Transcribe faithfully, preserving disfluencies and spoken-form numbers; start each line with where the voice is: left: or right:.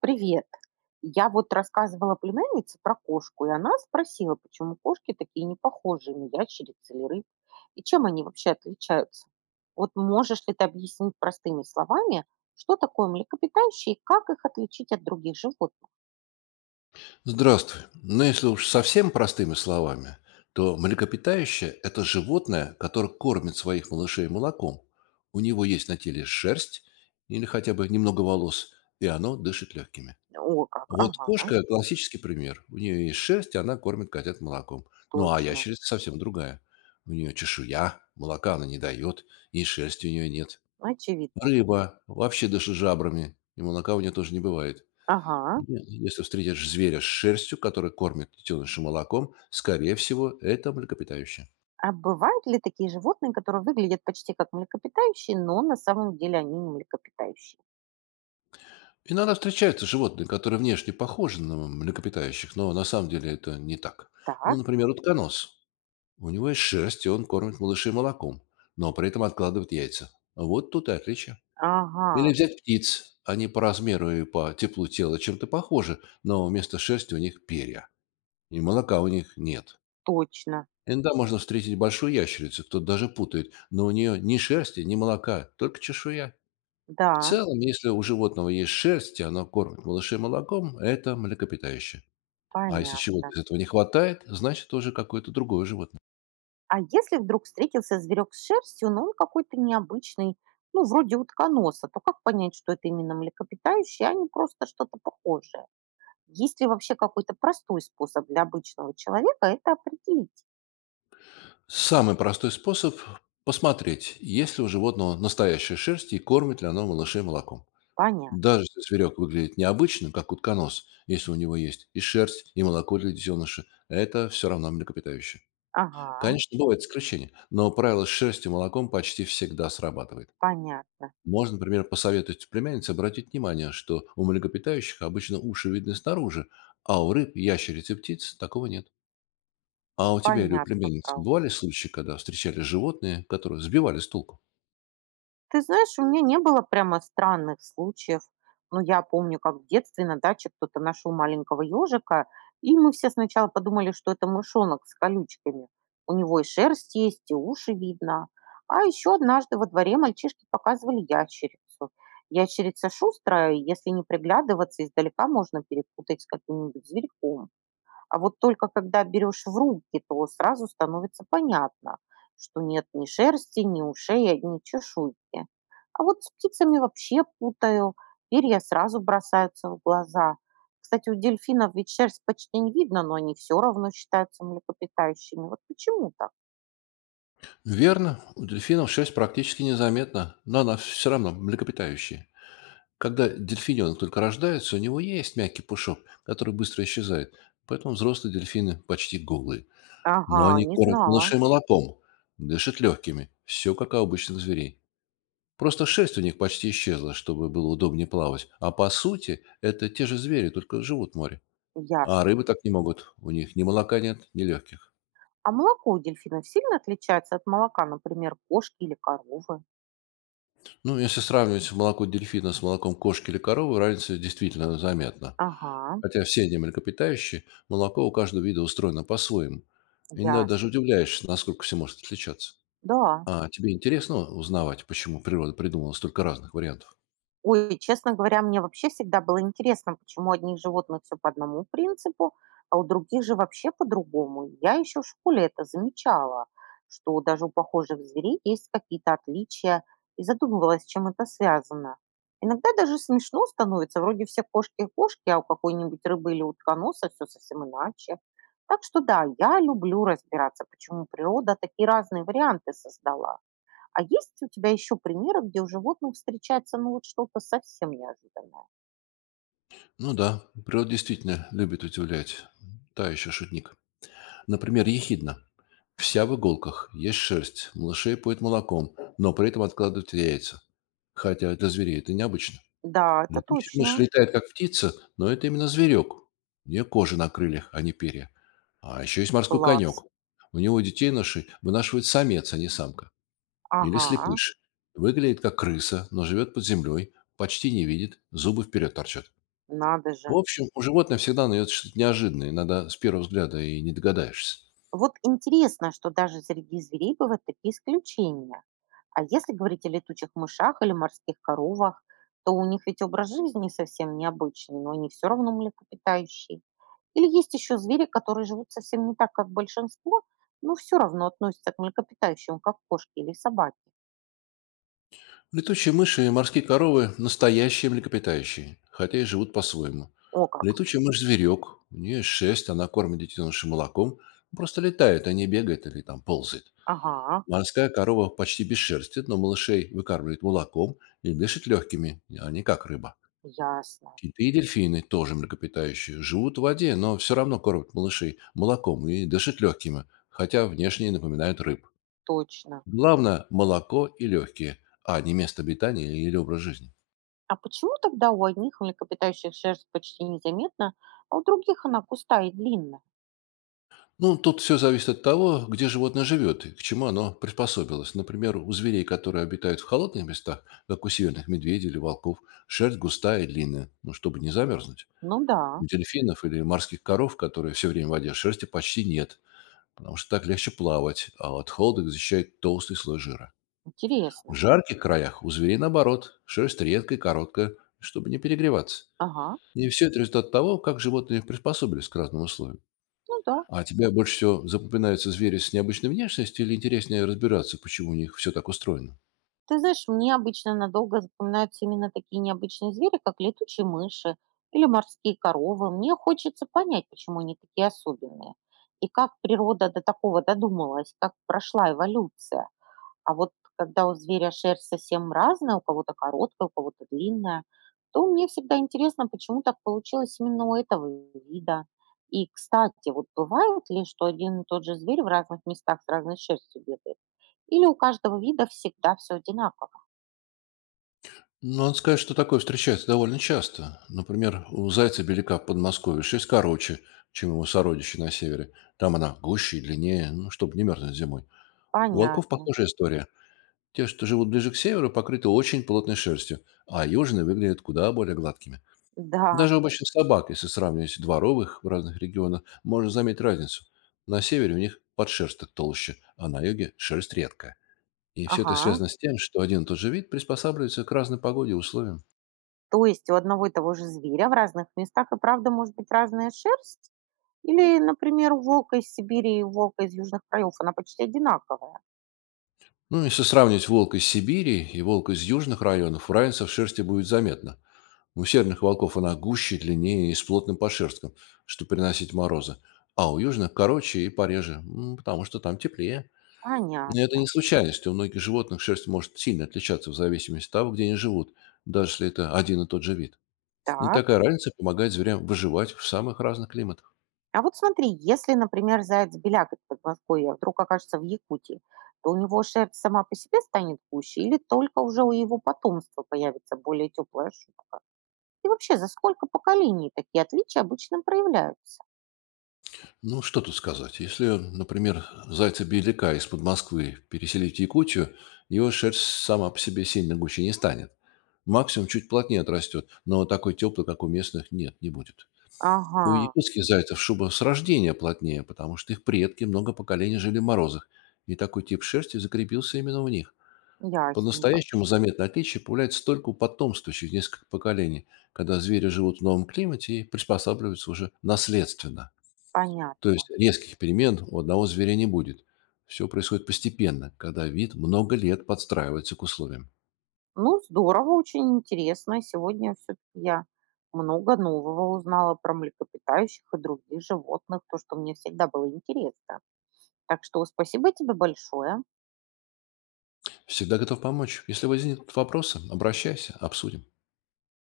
right: Привет. Я вот рассказывала племяннице про кошку, и она спросила, почему кошки такие не похожие на ящериц или рыб, и чем они вообще отличаются. Вот можешь ли ты объяснить простыми словами, что такое млекопитающие и как их отличить от других животных?
left: Здравствуй. Ну, Если уж совсем простыми словами, то млекопитающее– это животное, которое кормит своих малышей молоком. У него есть на теле шерсть или хотя бы немного волос, и оно дышит легкими.
right: О, как,
left: Вот
right: ага,
left: кошка– классический пример. У нее есть шерсть, и она кормит котят молоком. Ну, а
right: точно,
left: ящерица совсем другая. У нее чешуя, молока она не дает, и шерсти у нее нет.
right: очевидно.
left: Рыба вообще дышит жабрами, и молока у нее тоже не бывает.
right: Ага.
left: Е, Если встретишь зверя с шерстью, который кормит детеныша молоком, скорее всего, это млекопитающее.
right: А бывают ли такие животные, которые выглядят почти как млекопитающие, но на самом деле они не млекопитающие?
left: Иногда встречаются животные, которые внешне похожи на млекопитающих, но на самом деле это не так. Ну,
right: Так,
left: Например, утконос. У него есть шерсть, и он кормит малышей молоком, но при этом откладывает яйца. Вот тут и отличие.
right: ага,
left: Или взять птиц. Они по размеру и по теплу тела чем-то похожи, но вместо шерсти у них перья, и молока у них нет.
right: точно,
left: Иногда можно встретить большую ящерицу, кто-то даже путает, но у нее ни шерсти, ни молока, только чешуя. В
right: да.
left: целом, если у животного есть шерсть, и оно кормит малышей молоком, это млекопитающее. А если чего-то
right: Понятно.
left: из этого не хватает, значит уже какое-то другое животное.
right: А если вдруг встретился зверек с шерстью, но он какой-то необычный, ну, вроде утконоса, то как понять, что это именно млекопитающие, а не просто что-то похожее? Есть ли вообще какой-то простой способ для обычного человека это определить?
left: Самый простой способ– посмотреть, есть ли у животного настоящая шерсть и кормит ли оно малышей молоком.
right: Понятно.
left: Даже если зверек выглядит необычным, как утконос, если у него есть и шерсть, и молоко для детеныша, это все равно млекопитающее.
right: Ага,
left: Конечно, бывают исключения, но правило с шерстью и молоком почти всегда срабатывает.
right: понятно,
left: Можно, например, посоветовать племяннице обратить внимание, что у млекопитающих обычно уши видны снаружи, а у рыб, ящериц и птиц такого нет. А у тебя или у
right: понятно про
left: племянницы
right: уж.
left: бывали случаи, когда встречали животные, которые сбивали с толку?
right: Ты знаешь, у меня не было прямо странных случаев. Но я помню, как в детстве на даче кто-то нашел маленького ежика, и мы все сначала подумали, что это мышонок с колючками. У него и шерсть есть, и уши видно. А еще однажды во дворе мальчишки показывали ящерицу. Ящерица шустрая, и если не приглядываться, издалека можно перепутать с каким-нибудь зверьком. А вот только когда берешь в руки, то сразу становится понятно, что нет ни шерсти, ни ушей, одни чешуйки. А вот с птицами вообще путаю, перья сразу бросаются в глаза. Кстати, у дельфинов ведь шерсть почти не видно, но они все равно считаются млекопитающими. Вот почему так?
left: Верно, у дельфинов шерсть практически незаметна, но она все равно млекопитающая. Когда дельфиненок только рождается, у него есть мягкий пушок, который быстро исчезает, поэтому взрослые дельфины почти голые.
right: Ага,
left: Но они
right: не
left: кормят
right: знала.
left: малышей молоком, дышат легкими. Все как у обычных зверей. Просто шерсть у них почти исчезла, чтобы было удобнее плавать. А по сути, это те же звери, только живут в море. А
right: Ясно.
left: рыбы так не могут. У них ни молока нет, ни легких.
right: А молоко у дельфинов сильно отличается от молока, например, кошки или коровы?
left: Ну, Если сравнивать молоко дельфина с молоком кошки или коровы, разница действительно заметна.
right: Ага,
left: Хотя все они млекопитающие, молоко у каждого вида устроено по-своему. Иногда даже
right: ясно.
left: удивляешься, насколько все может отличаться.
right: Да.
left: А тебе интересно узнавать, почему природа придумала столько разных вариантов?
right: Ой, честно говоря, мне вообще всегда было интересно, почему у одних животных все по одному принципу, а у других же вообще по-другому. Я еще в школе это замечала, что даже у похожих зверей есть какие-то отличия, и задумывалась, с чем это связано. Иногда даже смешно становится, вроде все кошки кошки, а у какой-нибудь рыбы или утконоса все совсем иначе. Так что да, я люблю разбираться, почему природа такие разные варианты создала. А есть у тебя еще примеры, где у животных встречается, ну, вот что-то совсем неожиданное?
left: Ну да, природа действительно любит удивлять. Та еще шутник. Например, ехидна. Вся в иголках, есть шерсть, малышей поет молоком, но при этом откладывает яйца. Хотя для зверей это необычно.
right: Да, это
left: Летучая мышь
right: точно.
left: летает как птица, но это именно зверек. У нее кожа на крыльях, а не перья. А еще есть морской
right: Класс.
left: конек. У него детей ноши вынашивает самец, а не самка. Или
right: Ага,
left: слепыш. Выглядит как крыса, но живет под землей, почти не видит, зубы вперед торчат.
right: надо же.
left: В общем, у животных всегда найдется что-то неожиданное, иногда с первого взгляда и не догадаешься.
right: Вот интересно, что даже среди зверей бывают такие исключения. А если говорить о летучих мышах или морских коровах, то у них ведь образ жизни совсем необычный, но они все равно млекопитающие. Или есть еще звери, которые живут совсем не так, как большинство, но все равно относятся к млекопитающим, как кошки или собаки.
left: Летучие мыши и морские коровы– настоящие млекопитающие, хотя и живут по-своему.
right: О как.
left: Летучая мышь-зверек, у нее шесть, она кормит детенышей молоком, просто летает, а не бегает или там ползает.
right: Ага.
left: Морская корова почти без шерсти, но малышей выкармливает молоком и дышит легкими, а не как рыба.
right: Ясно,
left: Киты и дельфины тоже млекопитающие, живут в воде, но все равно кормят малышей молоком и дышат легкими, хотя внешне и напоминают рыб.
right: точно.
left: Главное– молоко и легкие, а не место обитания или образ жизни.
right: А почему тогда у одних млекопитающих шерсть почти незаметна, а у других она густая и длинная?
left: Ну, Тут все зависит от того, где животное живет и к чему оно приспособилось. Например, у зверей, которые обитают в холодных местах, как у северных медведей или волков, шерсть густая и длинная, ну, чтобы не замерзнуть.
right: Ну да,
left: У дельфинов или морских коров, которые все время в воде, шерсти почти нет, потому что так легче плавать, а от холода их защищает толстый слой жира. В
right: интересно.
left: жарких краях у зверей наоборот, шерсть редкая и короткая, чтобы не перегреваться.
right: Ага,
left: И все это результат того, как животные приспособились к разным условиям.
right: ну да.
left: А тебе больше всего запоминаются звери с необычной внешностью или интереснее разбираться, почему у них все так устроено?
right: Ты знаешь, мне обычно надолго запоминаются именно такие необычные звери, как летучие мыши или морские коровы. Мне хочется понять, почему они такие особенные. И как природа до такого додумалась, как прошла эволюция. А вот когда у зверя шерсть совсем разная, у кого-то короткая, у кого-то длинная, то мне всегда интересно, почему так получилось именно у этого вида. И, кстати, вот бывает ли, что один и тот же зверь в разных местах с разной шерстью бегает? Или у каждого вида всегда все одинаково?
left: Ну, Надо сказать, что такое встречается довольно часто. Например, у зайца-беляка в Подмосковье шесть короче, чем его сородичи на севере. Там она гуще и длиннее, ну, чтобы не мерзнуть зимой. У волков
right: Понятно.
left: похожая история. Те, что живут ближе к северу, покрыты очень плотной шерстью, а южные выглядят куда более гладкими.
right: Да,
left: Даже у обычных собак, если сравнивать дворовых в разных регионах, можно заметить разницу. На севере у них подшерсток толще, а на юге шерсть редкая. И все это
right: ага.
left: связано с тем, что один и тот же вид приспосабливается к разной погоде и условиям.
right: То есть у одного и того же зверя в разных местах и правда может быть разная шерсть? Или, например, у волка из Сибири и у волка из южных краев она почти одинаковая?
left: Ну, Если сравнивать волка из Сибири и волка из южных районов, разница в шерсти будет заметна. У северных волков она гуще, длиннее и с плотным подшерстком, чтобы приносить морозы. А у южных короче и пореже, м, потому что там теплее. Но это
right: Понятно.
left: не случайность. У многих животных шерсть может сильно отличаться в зависимости от того, где они живут, даже если это один и тот же вид. И
right: Так.
left: такая разница помогает зверям выживать в самых разных климатах.
right: А вот смотри, если, например, заяц-беляк из Подмосковья вдруг окажется в Якутии, то у него шерсть сама по себе станет гуще или только уже у его потомства появится более теплая шубка? И вообще, за сколько поколений такие отличия обычно проявляются?
left: Ну, Что тут сказать. Если, например, зайца-беляка из-под Москвы переселить в Якутию, его шерсть сама по себе сильно гуще не станет. Максимум чуть плотнее отрастет, но такой теплый, как у местных, нет, не будет.
right: Ага,
left: У якутских зайцев шуба с рождения плотнее, потому что их предки много поколений жили в морозах, и такой тип шерсти закрепился именно у них.
right: ясненько,
left: По-настоящему заметное отличие появляется только у потомства через несколько поколений, когда звери живут в новом климате и приспосабливаются уже наследственно. То
right: понятно.
left: есть резких перемен у одного зверя не будет. Все происходит постепенно, когда вид много лет подстраивается к условиям.
right: Ну, здорово, очень интересно. Сегодня все-таки я много нового узнала про млекопитающих и других животных, то, что мне всегда было интересно. Так что спасибо тебе большое.
left: Всегда готов помочь. Если возникнут вопросы, обращайся, обсудим.